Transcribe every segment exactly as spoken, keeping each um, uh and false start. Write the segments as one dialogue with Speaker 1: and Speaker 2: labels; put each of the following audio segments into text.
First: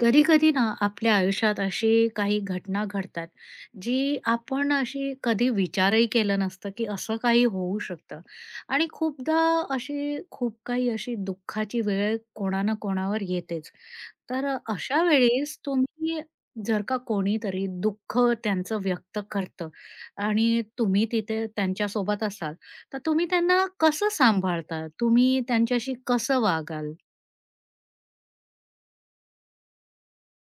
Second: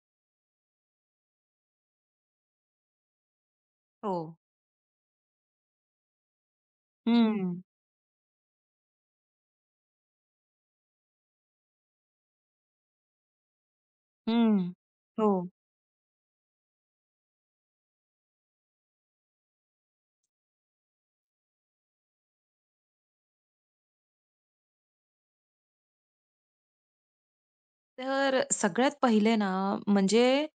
Speaker 1: कधी कधी ना आपल्या आयुष्यात अशी काही घटना घडतात,
Speaker 2: हो.
Speaker 1: जी आपण अशी कधी विचारही केलं नसतं की असं काही
Speaker 2: हं,
Speaker 1: होऊ शकतं. आणि खूपदा अशी खूप काही अशी दुःखाची वेळ कोणा ना कोणावर येतेच. तर
Speaker 2: हं.
Speaker 1: अशा
Speaker 2: हो.
Speaker 1: वेळेस तुम्ही, जर का कोणीतरी दुःख त्यांचं व्यक्त करतं आणि तुम्ही तिथे त्यांच्यासोबत असाल, तर तुम्ही त्यांना कसं सांभाळता, तुम्ही त्यांच्याशी कसं वागाल?
Speaker 2: तर सगळ्यात पहिले ना, म्हणजे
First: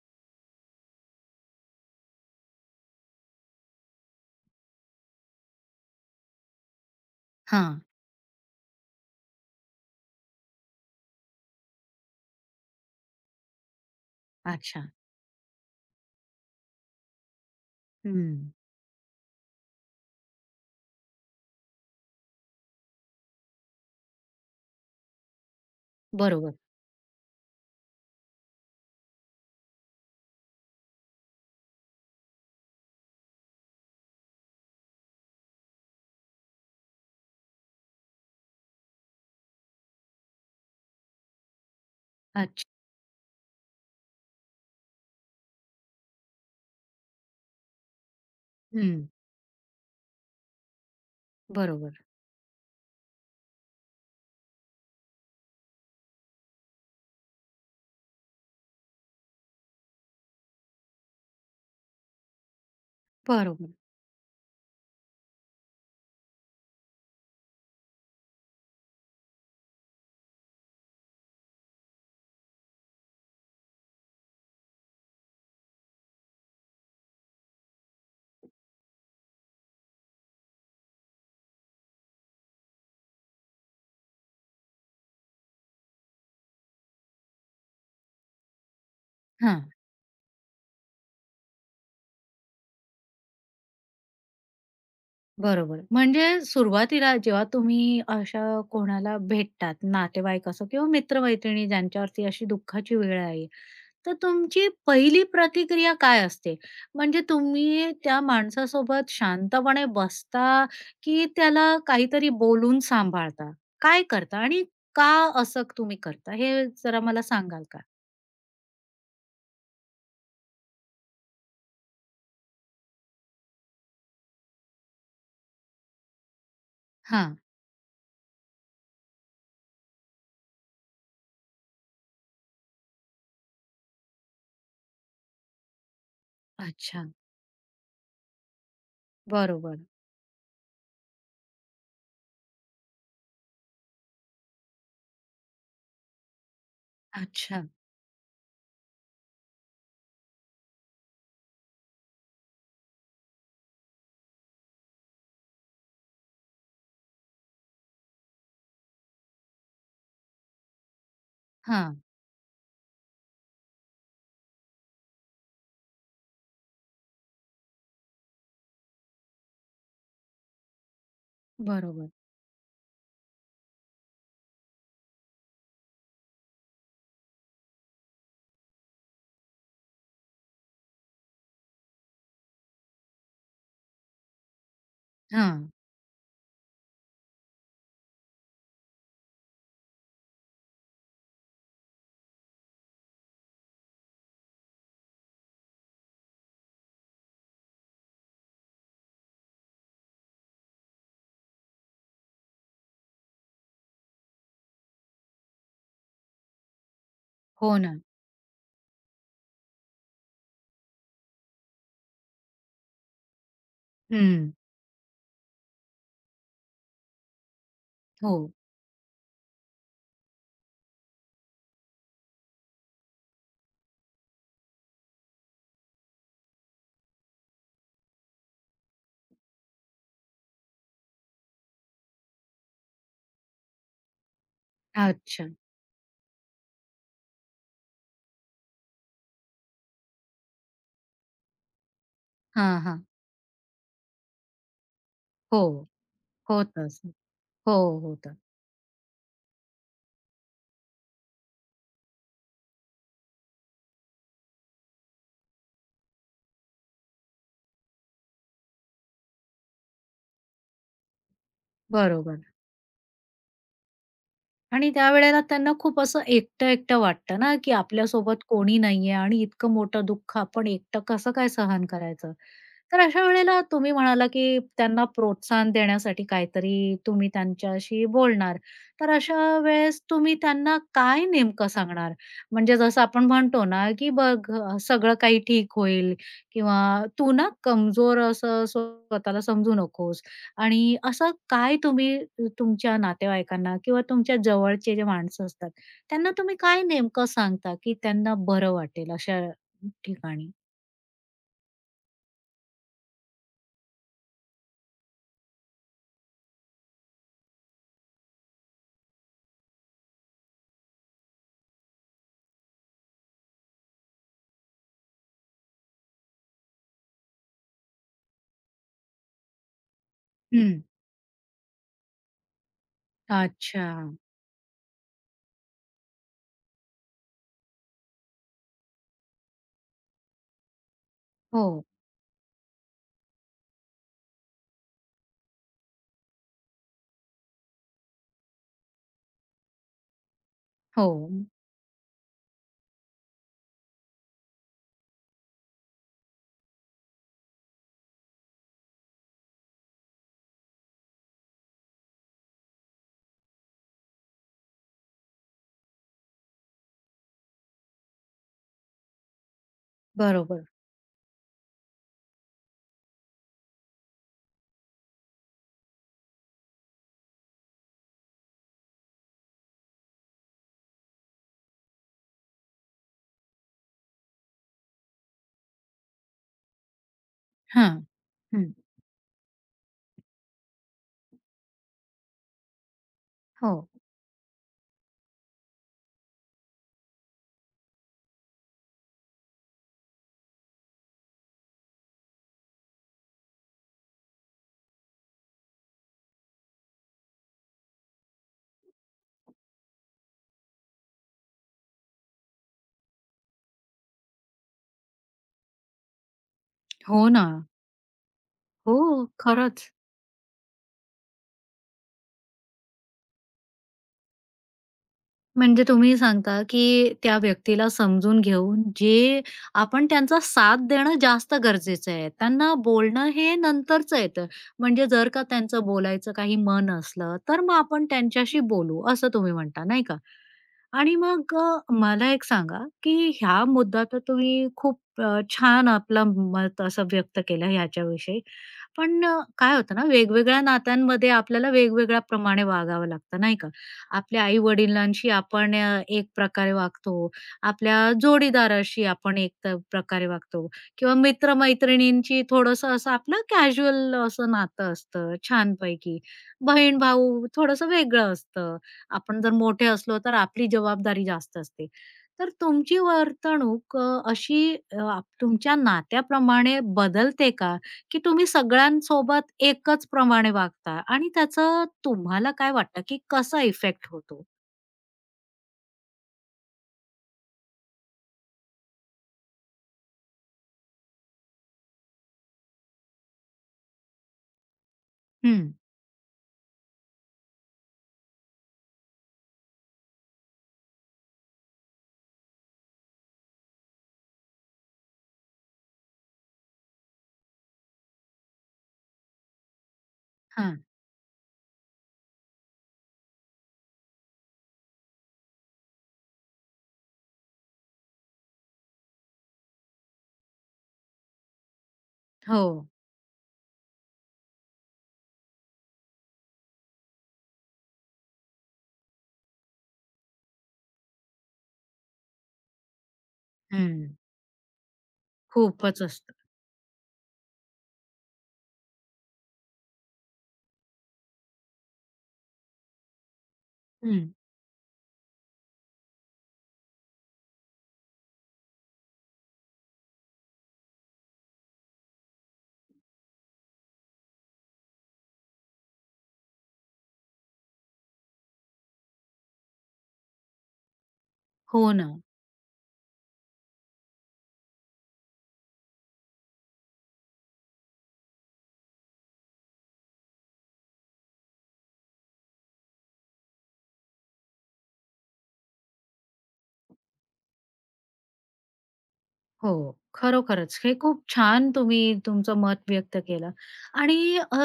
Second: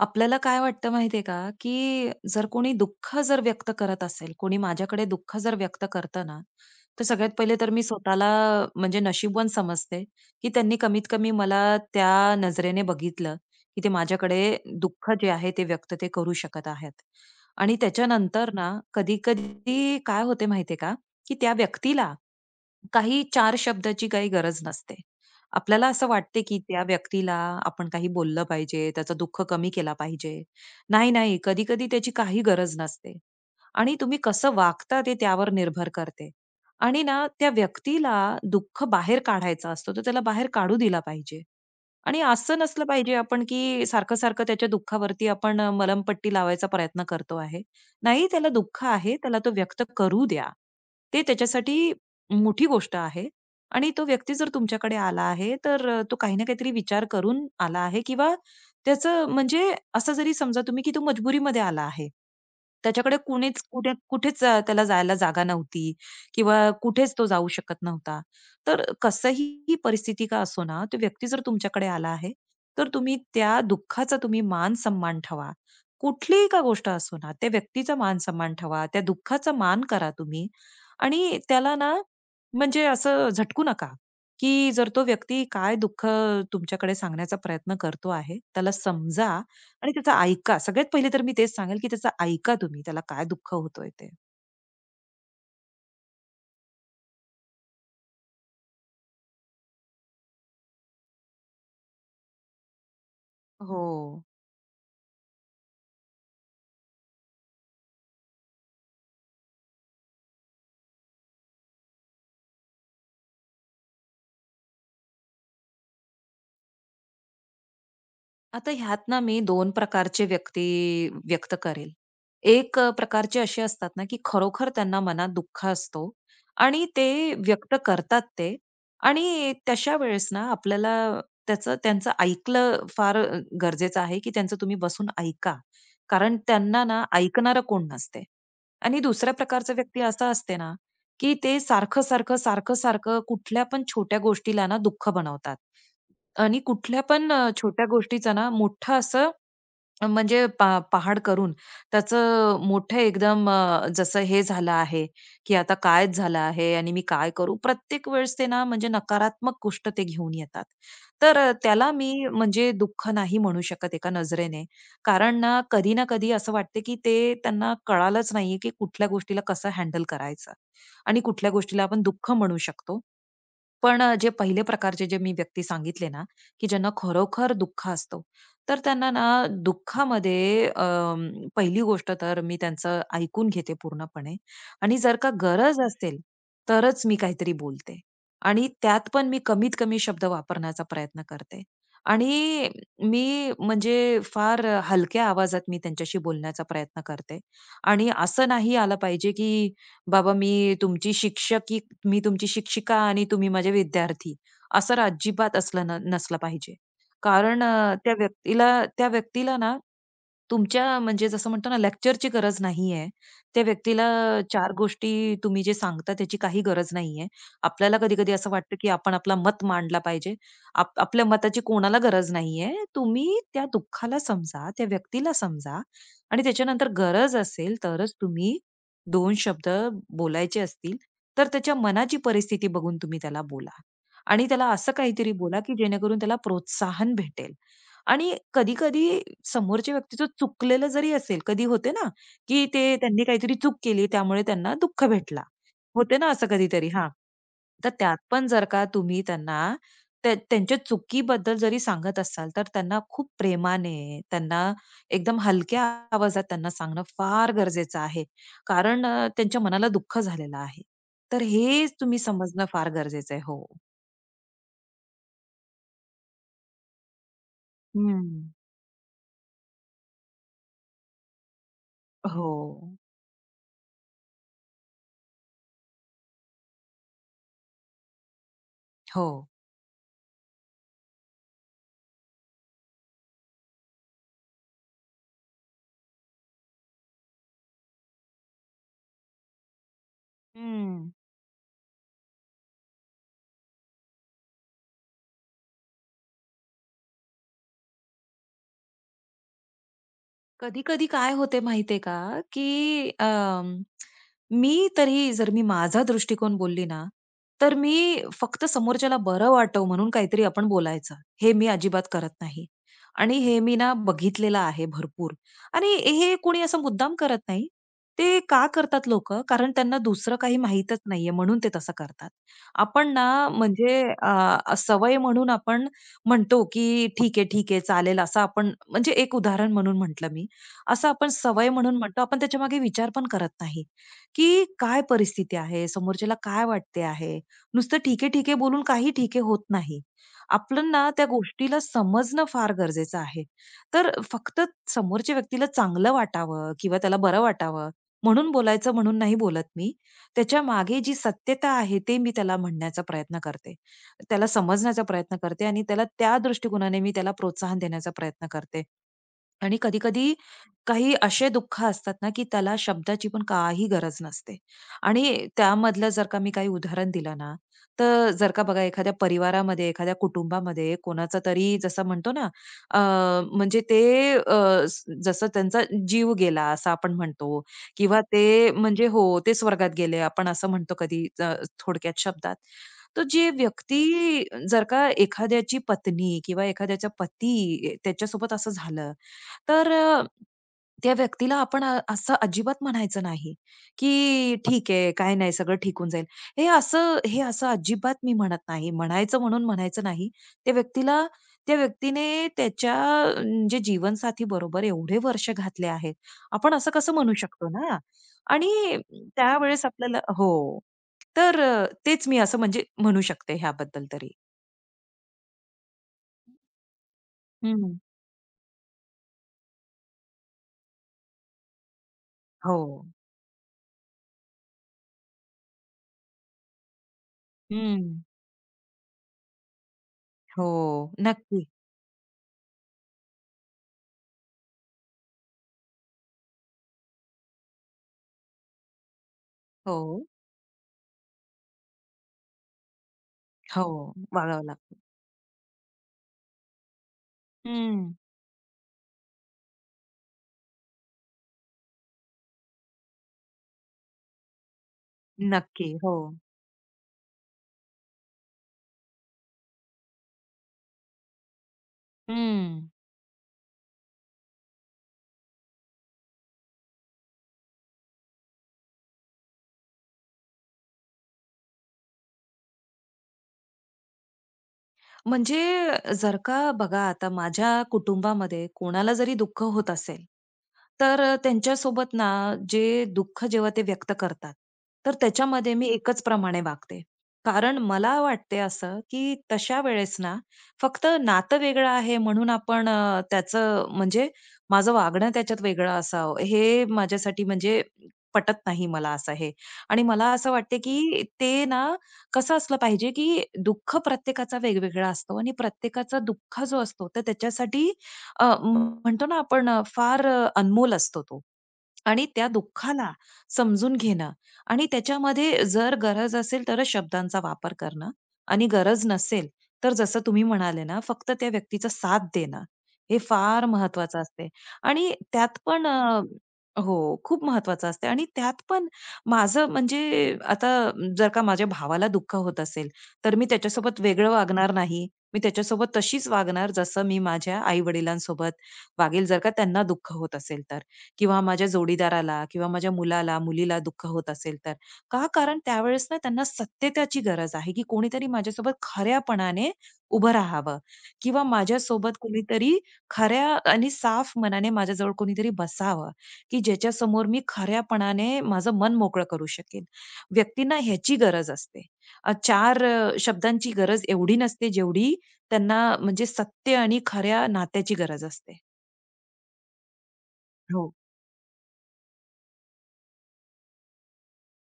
Speaker 2: आपल्याला काय वाटतं माहितीये का, की जर कोणी दुःख जर व्यक्त करत असेल, कोणी माझ्याकडे दुःख जर व्यक्त करतं ना, तर सगळ्यात पहिले तर
Speaker 1: हां.
Speaker 2: मी स्वतःला म्हणजे नशीबवान समजते, की त्यांनी कमीत कमी मला त्या नजरेने बघितलं, की ते माझ्याकडे
Speaker 1: अच्छा.
Speaker 2: दुःख जे आहे ते व्यक्त ते करू शकत आहेत. आणि त्याच्यानंतर
Speaker 1: हम्म.
Speaker 2: ना, कधी-कधी काय होते माहितीये का, की त्या व्यक्तीला काही चार शब्दाची काही गरज नसते. आपल्याला असं वाटते
Speaker 1: बरोबर.
Speaker 2: की त्या व्यक्तीला आपण काही बोललं पाहिजे, त्याचं दुःख कमी केला पाहिजे. नाही, नाही. कधी-कधी त्याची काही गरज नसते आणि तुम्ही कसं वागता ते त्यावर निर्भर करते. आणि ना त्या व्यक्तीला दुःख बाहेर काढायचा असतो, तर त्याला बाहेर काढू दिला पाहिजे. आणि असं
Speaker 1: अच्छा.
Speaker 2: नसलं पाहिजे आपण की सारखं-सारखं त्याच्या दुःखावरती आपण अ, मलमपट्टी लावायचा प्रयत्न करतो आहे. नाही त्याला दुःख
Speaker 1: हं.
Speaker 2: आहे, त्याला तो व्यक्त करू द्या. ते त्याच्यासाठी
Speaker 1: बरोबर,
Speaker 2: मोठी गोष्ट आहे आणि तो व्यक्ती जर तुमच्याकडे आला आहे, तर अ, तो काही ना काहीतरी विचार करून आला आहे किंवा त्याचं म्हणजे असं जरी समजा तुम्ही की तो मजबुरीमध्ये आला आहे. त्याच्याकडे कुणीच
Speaker 1: बरोबर.
Speaker 2: कुठे कुठेच अ, त्याला जायला जागा नव्हती किंवा कुठेच तो जाऊ शकत नव्हता. तर कसंही ही परिस्थिती का असो ना, तो व्यक्ती जर तुमच्याकडे आला आहे, तर तुम्ही त्या दुःखाचा तुम्ही मान-सन्मान ठेवा. कुठलीही का गोष्ट असो ना, त्या व्यक्तीचा मान-सन्मान ठेवा. त्या दुःखाचा मान करा तुम्ही आणि त्याला ना, म्हणजे असं झटकू नका, की जर तो व्यक्ती काय दुःख तुमच्याकडे सांगण्याचा प्रयत्न करतो आहे, त्याला समजा
Speaker 1: हां,
Speaker 2: आणि त्याचं ऐका. सगळ्यात पहिले तर मी तेच सांगेल, की त्याचं ऐका तुम्ही, त्याला काय दुःख होतोय ते.
Speaker 1: बरोबर. म्हणजे सुरुवातीला जेव्हा तुम्ही अशा कोणाला भेटतात, नातेवाईक असो किंवा मित्र-मैत्रिणी ज्यांच्यावरती अशी दुःखाची वेळ आहे,
Speaker 2: हो.
Speaker 1: तर तुमची पहिली प्रतिक्रिया काय असते? म्हणजे तुम्ही त्या माणसासोबत शांतपणे बसता, की त्याला काहीतरी बोलून सांभाळता? काय करता आणि का असं तुम्ही करता? हे जरा मला सांगाल का?
Speaker 2: आता ह्यात ना मी दोन प्रकारचे व्यक्ती व्यक्त करेल. एक अ, प्रकारचे असे असतात ना, की खरोखर त्यांना मनात दुःख असतो आणि ते
Speaker 1: हां.
Speaker 2: व्यक्त करतात ते आणि तशा वेळेस ना आपल्याला त्याचं त्यांचं ऐकलं फार अ, गरजेचं आहे, की त्यांचं तुम्ही बसून ऐका. कारण त्यांना ना
Speaker 1: अच्छा.
Speaker 2: ऐकणारं कोण नसते. आणि दुसऱ्या प्रकारचा
Speaker 1: बरोबर.
Speaker 2: व्यक्ती असा असते ना, की ते सारखं-सारखं, सारखं-सारखं कुठल्या पण छोट्या गोष्टीला ना दुःख बनवतात. आणि कुठल्या पण अ,
Speaker 1: अच्छा.
Speaker 2: छोट्या गोष्टीचा ना मोठं असं अ, म्हणजे पा पहाड करून त्याचं मोठं एकदम अ, जसं हे झालं आहे, की आता काय झालं आहे आणि मी काय करू? प्रत्येक वेळेस ते ना म्हणजे नकारात्मक गोष्ट ते घेऊन येतात. तर अ, त्याला
Speaker 1: हां.
Speaker 2: मी म्हणजे दुःख नाही म्हणू शकत एका नजरेने. कारण ना कधी ना कधी असं वाटतं, की ते त्यांना कळालंच नाहीये, की कुठल्या गोष्टीला कसं हँडल करायचं आणि कुठल्या गोष्टीला आपण
Speaker 1: बरोबर.
Speaker 2: दुःख म्हणू शकतो पण अ, जे पहिले प्रकारचे जे मी व्यक्ती सांगितले ना, की ज्यांना खरोखर दुःख असतो, तर त्यांना ना दुःखामध्ये अं, पहिली गोष्ट तर मी त्यांचं ऐकून घेते पूर्णपणे आणि जर का
Speaker 1: हां.
Speaker 2: गरज असेल, तरच मी काहीतरी बोलते आणि त्यात पण मी कमीत कमी शब्द वापरण्याचा प्रयत्न करते आणि मी म्हणजे फार हलक्या आवाजात मी त्यांच्याशी बोलण्याचा प्रयत्न करते आणि असं नाही आलं पाहिजे, की "बाबा मी तुमची शिक्षकी मी तुमची शिक्षिका आणि तुम्ही माझे विद्यार्थी." असं अजिबात असलं न नसलं पाहिजे. कारण
Speaker 1: हो
Speaker 2: अ,
Speaker 1: ना.
Speaker 2: त्या व्यक्तीला त्या व्यक्तीला ना, तुमच्या म्हणजे जसं म्हणतो ना लेक्चरची गरज नाहीये. त्या व्यक्तीला
Speaker 1: हं.
Speaker 2: चार गोष्टी तुम्ही जे सांगता त्याची काही गरज नाहीये. आपल्याला कधी-कधी
Speaker 1: हो.
Speaker 2: असं वाटतं, की आपण आपलं मत मांडला पाहिजे. आप आपल्या मताची कोणाला गरज नाहीये. तुम्ही त्या दुःखाला समजा, त्या व्यक्तीला समजा आणि त्याच्यानंतर गरज असेल तरच तुम्ही दोन शब्द बोलायचे असतील, तर त्याच्या मनाची परिस्थिती बघून तुम्ही त्याला बोला आणि त्याला असं काहीतरी
Speaker 1: अच्छा.
Speaker 2: बोला, की जेणेकरून त्याला प्रोत्साहन भेटेल. आणि कधी-कधी समोरच्या व्यक्तीचं चुकलेलं जरी असेल, कधी होते ना, की
Speaker 1: हां,
Speaker 2: ते
Speaker 1: हां.
Speaker 2: त्यांनी काहीतरी चूक केली त्यामुळे त्यांना दुःख भेटला.
Speaker 1: हो.
Speaker 2: होते ना असं
Speaker 1: होतं
Speaker 2: कधीतरी हां.
Speaker 1: असं. हो,
Speaker 2: तर त्यात
Speaker 1: होतं.
Speaker 2: पण जर का तुम्ही त्यांना त्या त्यांच्या चुकीबद्दल जरी सांगत असाल, तर त्यांना खूप प्रेमाने, त्यांना एकदम हलक्या आवाजात त्यांना सांगणं फार गरजेचं आहे. कारण अ, त्यांच्या मनाला दुःख झालेलं आहे. तर हे तुम्ही
Speaker 1: बरोबर.
Speaker 2: समजणं फार गरजेचं आहे. हो.
Speaker 1: आणि त्यावेळेला त्यांना खूप असं एकटं-एकटं वाटतं ना, की
Speaker 2: हं.
Speaker 1: आपल्यासोबत कोणी नाहीये आणि इतकं मोठं दुःख आपण एकटं कसं काय सहन करायचं?
Speaker 2: हो.
Speaker 1: तर अशा वेळेला तुम्ही म्हणाला, की त्यांना प्रोत्साहन देण्यासाठी काहीतरी तुम्ही त्यांच्याशी बोलणार. तर
Speaker 2: हो.
Speaker 1: अशा वेळेस तुम्ही त्यांना काय नेमकं सांगणार? म्हणजे जसं आपण म्हणतो ना, की "बघ अ, सगळं काही ठीक होईल" किंवा "तू ना कमजोर असं स्वतःला समजू नकोस." आणि
Speaker 2: हं.
Speaker 1: असं काय तुम्ही तुमच्या नातेवाईकांना किंवा तुमच्या जवळचे जे माणसं असतात, त्यांना तुम्ही काय नेमकं सांगता, की त्यांना बरं वाटेल अशा ठिकाणी?
Speaker 2: कधी-कधी काय होते माहितीये का, की अं, मी तरी जर मी माझा दृष्टिकोन बोलली ना, तर मी फक्त समोरच्याला बरं वाटव म्हणून काहीतरी आपण बोलायचं. हे मी अजिबात करत नाही. आणि हे मी ना बघितलेलं आहे भरपूर. आणि हे कोणी असं मुद्दाम करत नाही. ते का करतात लोकं? कारण त्यांना दुसरं काही
Speaker 1: हं.
Speaker 2: माहीतच नाहीये म्हणून ते तसं करतात. आपण ना
Speaker 1: अच्छा.
Speaker 2: म्हणजे अ, सवय म्हणून आपण म्हणतो, की ठीक आहे, ठीक आहे, चालेल असं आपण म्हणजे एक उदाहरण म्हणून म्हटलं मी. असं आपण सवय
Speaker 1: हो,
Speaker 2: म्हणून म्हणतो. आपण त्याच्यामागे विचार पण करत नाही, की काय परिस्थिती आहे, समोरच्याला काय वाटते आहे. नुसतं ठीक आहे, ठीक आहे बोलून काही ठीक आहे होत नाही. आपण ना
Speaker 1: हो.
Speaker 2: त्या गोष्टीला समजणं फार गरजेचं आहे. तर फक्त समोरच्या व्यक्तीला चांगलं वाटावं किंवा त्याला बरं वाटावं म्हणून बोलायचं म्हणून नाही बोलत मी. त्याच्यामागे जी सत्यता आहे ते मी त्याला म्हणण्याचा प्रयत्न करते. त्याला समजण्याचा प्रयत्न करते आणि त्याला त्या दृष्टिकोनाने मी त्याला प्रोत्साहन देण्याचा प्रयत्न करते. आणि कधी-कधी
Speaker 1: बरोबर.
Speaker 2: काही असे दुःख असतात ना, की त्याला शब्दाची पण काही गरज नसते. आणि त्यामधलं जर का मी काही उदाहरण दिलं ना, तर जर का बघा एखाद्या परिवारामध्ये, एखाद्या कुटुंबामध्ये कोणाचा तरी जसं म्हणतो ना, अ, म्हणजे ते अ, स जसं त्यांचा जीव गेला असं आपण म्हणतो
Speaker 1: हां.
Speaker 2: किंवा
Speaker 1: हं.
Speaker 2: ते म्हणजे हो, ते स्वर्गात गेले आपण असं म्हणतो कधी अ, थोडक्यात शब्दात. तर जी
Speaker 1: हो.
Speaker 2: व्यक्ती जर का एखाद्याची पत्नी किंवा एखाद्याचा पती त्याच्यासोबत असं झालं, तर अ, त्या व्यक्तीला आपण अ, असं अजिबात म्हणायचं नाही, की "ठीक आहे, काही नाही, सगळं ठीक होऊन जाईल." हे असं हे असं अजिबात मी म्हणत नाही. म्हणायचं म्हणून म्हणायचं नाही. त्या व्यक्तीला त्या व्यक्तीने त्याच्या अ, म्हणजे जीवनसाथी बरोबर एवढे वर्ष घातले आहेत. आपण असं कसं
Speaker 1: हो
Speaker 2: म्हणू
Speaker 1: ना.
Speaker 2: शकतो ना?
Speaker 1: हो,
Speaker 2: आणि त्यावेळेस
Speaker 1: खरंच.
Speaker 2: आपल्याला हो. तर अ, तेच मी असं म्हणजे म्हणू शकते ह्याबद्दल तरी.
Speaker 1: म्हणजे तुम्ही सांगता, की त्या व्यक्तीला
Speaker 2: हं.
Speaker 1: समजून घेऊन जे आपण त्यांचा साथ देणं जास्त गरजेचं आहे. त्यांना
Speaker 2: हो.
Speaker 1: बोलणं हे नंतरचं येतं. म्हणजे जर का त्यांचं बोलायचं काही मन असलं, तर मग
Speaker 2: हं.
Speaker 1: आपण त्यांच्याशी बोलू, असं तुम्ही म्हणता, नाही का?
Speaker 2: हो.
Speaker 1: आणि मग
Speaker 2: नक्की.
Speaker 1: अ, मला एक सांगा, की ह्या मुद्दा तर तुम्ही खूप अ, छान आपला मत असं व्यक्त केलं ह्याच्याविषयी. पण अ, काय होतं ना,
Speaker 2: हो.
Speaker 1: वेगवेगळ्या नात्यांमध्ये आपल्याला वेगवेगळ्या प्रमाणे वागावं लागतं, नाही का?
Speaker 2: हो,
Speaker 1: आपल्या
Speaker 2: वागावं लागतं.
Speaker 1: आई-वडिलांशी आपण अ, एक प्रकारे वागतो, आपल्या
Speaker 2: हं.
Speaker 1: जोडीदाराशी आपण एक त प्रकारे वागतो, किंवा मित्र थोडंसं असं आपलं कॅज्युअल असं नातं असतं
Speaker 2: नक्की. हो.
Speaker 1: छानपैकी. बहीण-भाऊ थोडंसं वेगळं असतं. आपण जर मोठे असलो तर आपली जबाबदारी जास्त असते. तर
Speaker 2: हं.
Speaker 1: तुमची वर्तणूक अ, अशी अ, आप तुमच्या नात्याप्रमाणे बदलते का? की तुम्ही सगळ्यांसोबत एकच प्रमाणे वागता आणि त्याचं तुम्हाला काय वाटतं की कसा इफेक्ट होतो?
Speaker 2: म्हणजे जर का बघा आता माझ्या कुटुंबामध्ये कोणाला जरी दुःख होत असेल, तर अ, त्यांच्यासोबत ना जे दुःख जेव्हा ते व्यक्त करतात, तर
Speaker 1: हं,
Speaker 2: त्याच्यामध्ये मी एकच प्रमाणे वागते. कारण मला वाटते असं, की तशा वेळेस ना फक्त नातं वेगळं आहे म्हणून आपण अ, त्याचं म्हणजे माझं वागणं त्याच्यात वेगळं असावं, हे माझ्यासाठी म्हणजे पटत नाही मला असं हे. आणि मला असं
Speaker 1: हां.
Speaker 2: वाटते, की ते ना कसं असलं पाहिजे, की दुःख प्रत्येकाचा वेगवेगळा असतो आणि प्रत्येकाचा दुःख जो असतो, तर त्याच्यासाठी अ, म्हणतो ना आपण अ, फार अ, अनमोल असतो तो. आणि त्या
Speaker 1: हो.
Speaker 2: दुःखाला समजून घेणं आणि त्याच्यामध्ये जर गरज असेल तरच शब्दांचा वापर करणं आणि गरज नसेल तर जसं तुम्ही म्हणाले ना फक्त त्या व्यक्तीचा साथ देणं हे फार
Speaker 1: हं.
Speaker 2: महत्वाचं असते आणि त्यात पण
Speaker 1: खूपच
Speaker 2: अ,
Speaker 1: असतं.
Speaker 2: हो खूप महत्वाचं असते आणि त्यात पण माझं म्हणजे आता जर का माझ्या भावाला दुःख होत असेल तर मी त्याच्यासोबत
Speaker 1: हं.
Speaker 2: वेगळं वागणार नाही मी त्याच्यासोबत तशीच वागणार जसं मी माझ्या आई वडिलांसोबत वागेल जर का त्यांना दुःख होत असेल तर किंवा माझ्या जोडीदाराला किंवा माझ्या मुलाला, मुलीला दुःख होत असेल तर. का? कारण त्यावेळेस ना त्यांना सत्यतेची गरज आहे, की कोणीतरी माझ्यासोबत खऱ्यापणाने उभं राहावं किंवा
Speaker 1: हो ना.
Speaker 2: माझ्यासोबत कोणीतरी खऱ्या आणि साफ मनाने माझ्याजवळ कोणीतरी बसावं, की ज्याच्यासमोर मी खऱ्यापणाने माझं मन मोकळं करू शकेन. व्यक्तींना ह्याची गरज असते. अ, चार अ, शब्दांची गरज एवढी नसते, जेवढी त्यांना म्हणजे सत्य आणि खऱ्या नात्याची गरज असते.
Speaker 1: हो, खरोखरच.
Speaker 2: हो.
Speaker 1: हे खूप छान तुम्ही तुमचं मत व्यक्त केलं. आणि अ,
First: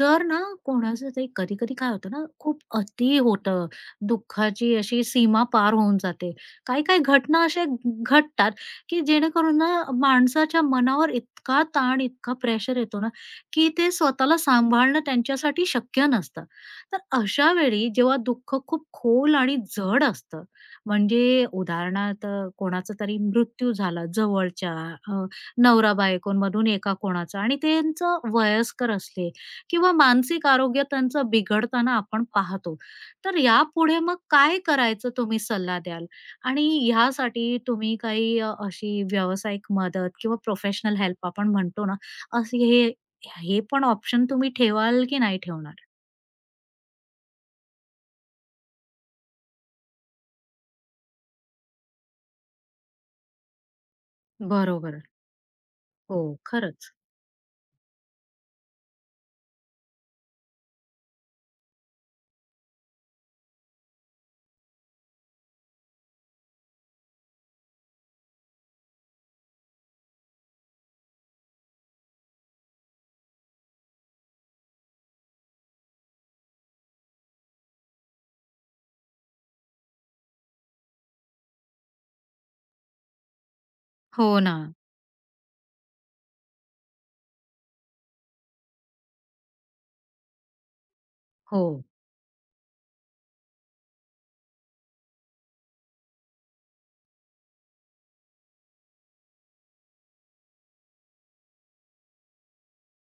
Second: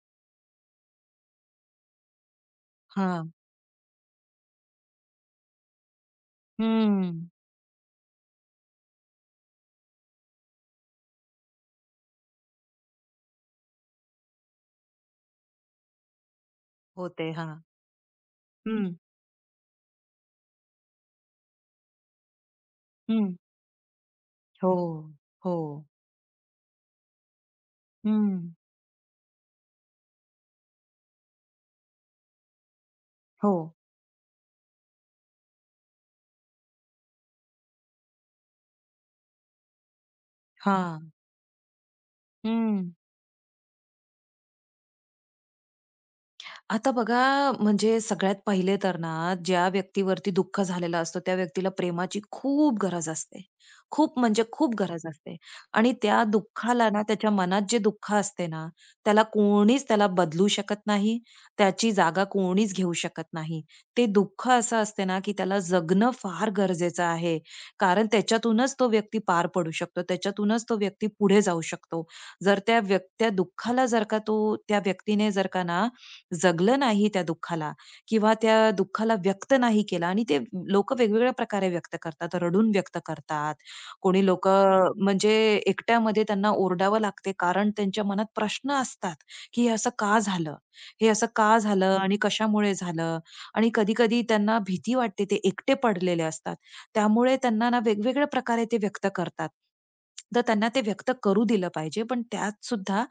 Speaker 1: जर ना कोणाचं ते कधी-कधी काय होतं ना, खूप अति
Speaker 2: हां.
Speaker 1: होतं, दुःखाची अशी सीमा पार होऊन जाते. काही-काही
Speaker 2: हं.
Speaker 1: घटना अशा घडतात, की जेणेकरून ना माणसाच्या मनावर इतका ताण, इतका प्रेशर येतो ना, की ते स्वतःला सांभाळणं त्यांच्यासाठी शक्य नसतं. तर
Speaker 2: होते. हां.
Speaker 1: अशा वेळी जेव्हा दुःख खूप
Speaker 2: हं,
Speaker 1: खोल आणि जड असतं, म्हणजे उदाहरणार्थ कोणाचा तरी
Speaker 2: हं.
Speaker 1: मृत्यू झाला
Speaker 2: हो,
Speaker 1: जवळच्या,
Speaker 2: हो.
Speaker 1: अ,
Speaker 2: हो.
Speaker 1: नवरा-बायकोंमधून एका कोणाचा, आणि त्यांचं वयस्कर असले किंवा मानसिक आरोग्य त्यांचं बिघडताना आपण पाहतो. तर
Speaker 2: हो.
Speaker 1: यापुढे मग काय करायचं तुम्ही सल्ला द्याल? आणि ह्यासाठी तुम्ही काही अ, अशी व्यावसायिक मदत किंवा प्रोफेशनल
Speaker 2: हां.
Speaker 1: हेल्प आपण म्हणतो ना, असे हे,
Speaker 2: हं.
Speaker 1: हे पण ऑप्शन तुम्ही ठेवाल की नाही ठेवणार?
Speaker 2: आता बघा, म्हणजे सगळ्यात पहिले तर ना, ज्या व्यक्तीवरती दुःख झालेलं असतं, त्या व्यक्तीला प्रेमाची खूप गरज असते. खूप म्हणजे खूप
Speaker 1: बरोबर.
Speaker 2: गरज असते आणि
Speaker 1: हो.
Speaker 2: त्या दुःखाला
Speaker 1: खरंच.
Speaker 2: ना, त्याच्या मनात जे दुःख असते ना, त्याला कोणीच त्याला बदलू शकत नाही. त्याची जागा कोणीच घेऊ शकत नाही. ते दुःख असं असते ना, की त्याला जगणं फार गरजेचं आहे. कारण त्याच्यातूनच तो व्यक्ती पार पडू शकतो. त्याच्यातूनच तो व्यक्ती पुढे जाऊ शकतो. जर त्या व्यक्ती त्या दुःखाला जर का तो त्या व्यक्तीने जर का ना, जगलं नाही त्या दुःखाला किंवा त्या दुःखाला व्यक्त नाही केलं आणि ते लोक वेगवेगळ्या प्रकारे व्यक्त करतात. रडून व्यक्त करतात. कोणी
Speaker 1: हो
Speaker 2: लोक
Speaker 1: ना.
Speaker 2: म्हणजे एकट्यामध्ये त्यांना ओरडावं लागते कारण त्यांच्या मनात प्रश्न असतात, की हे असं का झालं? हे असं का
Speaker 1: हो.
Speaker 2: झालं आणि कशामुळे झालं? आणि कधी-कधी त्यांना भीती वाटते. ते एकटे पडलेले असतात. त्यामुळे त्यांना ना वेगवेगळ्या प्रकारे ते व्यक्त करतात. तर त्यांना ते व्यक्त करू दिलं पाहिजे. पण त्यात सुद्धा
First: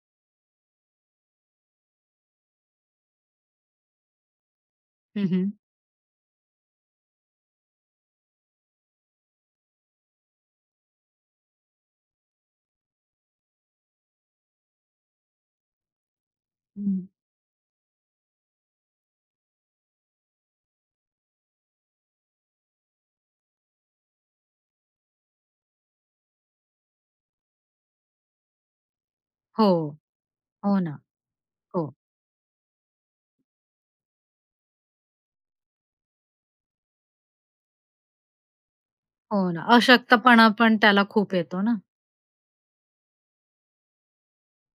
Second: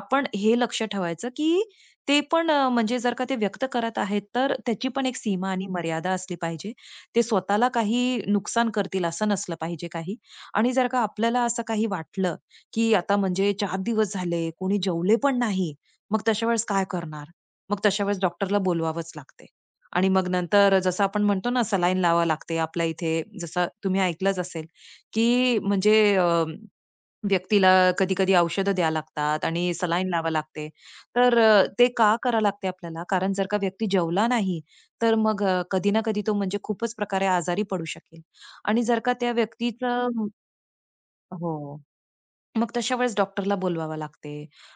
Speaker 2: आपण हे लक्ष ठेवायचं, की ते पण अ, म्हणजे जर का ते व्यक्त करत आहेत, तर त्याची पण एक
Speaker 1: हं,
Speaker 2: सीमा
Speaker 1: हं.
Speaker 2: आणि मर्यादा असली पाहिजे. ते स्वतःला काही नुकसान करतील असं नसलं पाहिजे काही. आणि जर का आपल्याला असं काही वाटलं, की आता म्हणजे चार दिवस झाले, कोणी जेवले पण नाही, मग तशा वेळेस काय
Speaker 1: हं.
Speaker 2: करणार? मग तशा वेळेस डॉक्टरला बोलवावंच लागते. आणि मग नंतर जसं आपण म्हणतो ना, सलाईन लावावी लागते आपल्या इथे. जसं तुम्ही ऐकलंच असेल, की म्हणजे व्यक्तीला कधी-कधी औषधं द्यावी लागतात आणि
Speaker 1: हो,
Speaker 2: सलाईन लावावी लागते.
Speaker 1: हो ना.
Speaker 2: तर अ,
Speaker 1: हो,
Speaker 2: ते का करावं लागते आपल्याला? कारण जर का व्यक्ती जेवला नाही, तर मग अ, कधी ना कधी तो म्हणजे खूपच प्रकारे आजारी पडू शकेल आणि जर का त्या
Speaker 1: हो ना.
Speaker 2: व्यक्तीचं
Speaker 1: अशक्तपणा पण त्याला खूप येतो ना.
Speaker 2: हो. मग तशा वेळेस डॉक्टरला बोलवावं लागते.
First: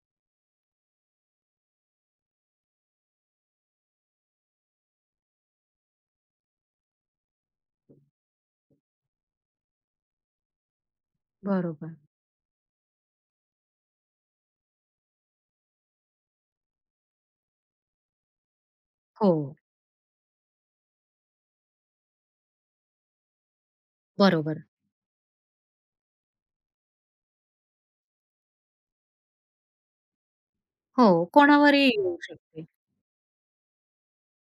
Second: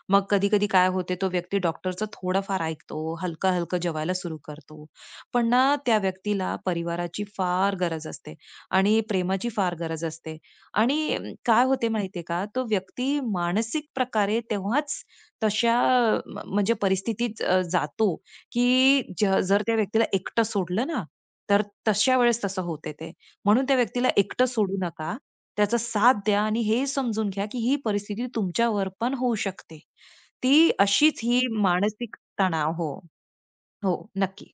Speaker 2: मग कधी-कधी काय होते, तो व्यक्ती डॉक्टरचं थोडंफार ऐकतो, हलकं-हलकं जेवायला सुरू करतो. पण ना त्या व्यक्तीला परिवाराची फार गरज असते आणि प्रेमाची फार गरज असते आणि अं, काय होते
Speaker 1: बरोबर.
Speaker 2: माहितीये का, तो व्यक्ती मानसिक प्रकारे तेव्हाच तशा म म्हणजे परिस्थितीत अ, जातो, की
Speaker 1: हो,
Speaker 2: ज जर त्या व्यक्तीला एकटं सोडलं ना, तर तशा वेळेस तसं होते ते. म्हणून त्या व्यक्तीला एकटं
Speaker 1: बरोबर.
Speaker 2: सोडू नका. त्याचा साथ द्या आणि हे समजून घ्या, की ही परिस्थिती तुमच्यावर पण होऊ शकते. ती
Speaker 1: हो,
Speaker 2: अशीच ही
Speaker 1: कोणावरही
Speaker 2: मानसिक
Speaker 1: येऊ शकते.
Speaker 2: तणाव हो, हो, नक्की.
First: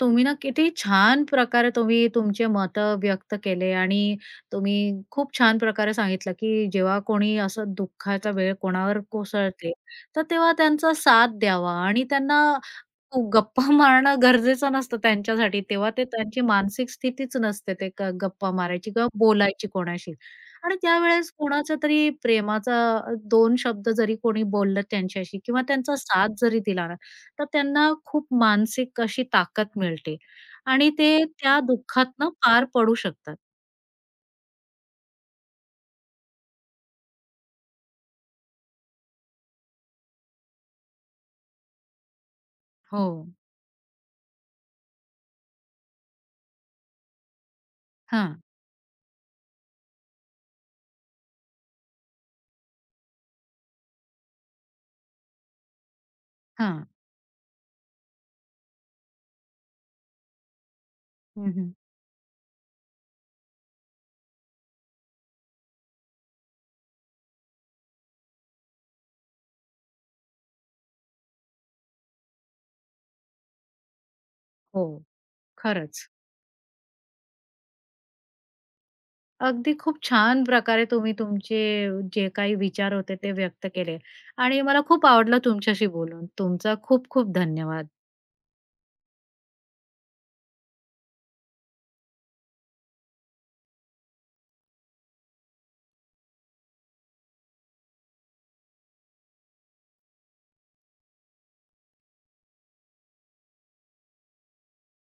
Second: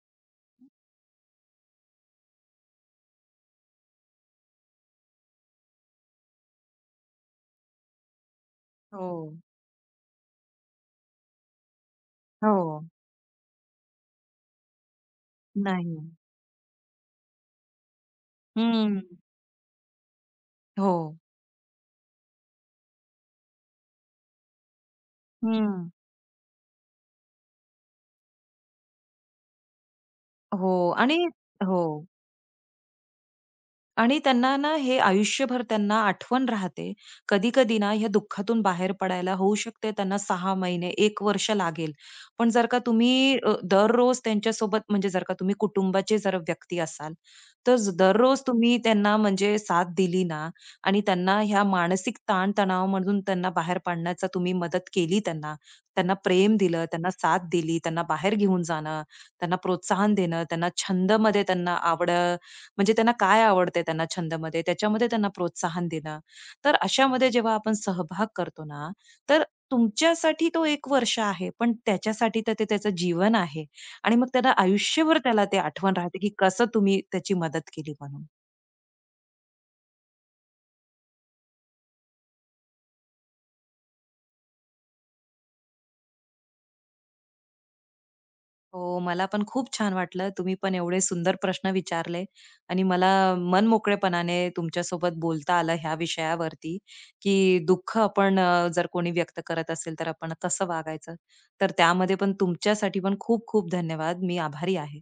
Speaker 1: तुम्ही ना किती छान प्रकारे तुम्ही तुमचे मतं व्यक्त केले आणि तुम्ही खूप छान प्रकारे सांगितलं, की जेव्हा कोणी असं दुःखाचा वेळ कोणावर
Speaker 2: हो,
Speaker 1: कोसळते, तर तेव्हा त्यांचा साथ द्यावा आणि त्यांना,
Speaker 2: हो.
Speaker 1: हो, गप्पा मारणं गरजेचं नसतं त्यांच्यासाठी. तेव्हा
Speaker 2: नाही.
Speaker 1: ते त्यांची मानसिक स्थितीच नसते ते ग गप्पा मारायची
Speaker 2: हं.
Speaker 1: किंवा बोलायची कोणाशी. आणि
Speaker 2: हो.
Speaker 1: त्यावेळेस कोणाचा तरी प्रेमाचा अ, दोन शब्द जरी कोणी बोललं त्यांच्याशी किंवा
Speaker 2: हं.
Speaker 1: त्यांचा साथ जरी दिला ना, तर त्यांना खूप मानसिक अशी ताकद मिळते
Speaker 2: हो
Speaker 1: आणि ते
Speaker 2: आणि
Speaker 1: त्या
Speaker 2: हो.
Speaker 1: दुःखातनं पार पडू शकतात.
Speaker 2: आणि त्यांना ना हे आयुष्यभर त्यांना आठवण राहते. कधी-कधी ना ह्या दुःखातून बाहेर पडायला होऊ शकते त्यांना सहा महिने, एक वर्ष लागेल. पण जर का
Speaker 1: हो.
Speaker 2: तुम्ही अ, दररोज त्यांच्यासोबत म्हणजे जर का तुम्ही कुटुंबाचे जर व्यक्ती असाल, तर ज-
Speaker 1: हां,
Speaker 2: दररोज तुम्ही त्यांना म्हणजे साथ दिली ना आणि त्यांना ह्या मानसिक ताण त्यांना बाहेर पाडण्याचा तुम्ही मदत केली त्यांना, त्यांना प्रेम दिलं,
Speaker 1: हां.
Speaker 2: त्यांना साथ दिली, त्यांना बाहेर घेऊन जाणं, त्यांना प्रोत्साहन देणं, त्यांना छंदमध्ये
Speaker 1: हं, हं.
Speaker 2: त्यांना आवड म्हणजे त्यांना काय आवडते त्यांना छंदमध्ये, त्याच्यामध्ये त्यांना प्रोत्साहन देणं. तर अशामध्ये जेव्हा आपण सहभाग करतो ना, तर तुमच्यासाठी तो एक वर्ष आहे, पण त्याच्यासाठी तर ते त्याचं जीवन आहे आणि मग त्याला
Speaker 1: हो,
Speaker 2: आयुष्यभर त्याला ते आठवण
Speaker 1: खरंच.
Speaker 2: राहते, की कसं तुम्ही त्याची मदत केली म्हणून.
Speaker 1: अगदी खूप छान प्रकारे तुम्ही तुमचे जे काही विचार होते ते व्यक्त केले आणि मला खूप आवडलं तुमच्याशी बोलून. तुमचा खूप खूप धन्यवाद.
Speaker 2: हो, मला पण खूप छान वाटलं. तुम्ही पण एवढे सुंदर प्रश्न विचारले आणि मला मनमोकळेपणाने तुमच्यासोबत बोलता आलं ह्या विषयावरती, की दुःख आपण अ, जर कोणी व्यक्त करत असेल, तर आपण कसं वागायचं. तर त्यामध्ये पण तुमच्यासाठी पण खूप खूप धन्यवाद. मी आभारी आहे.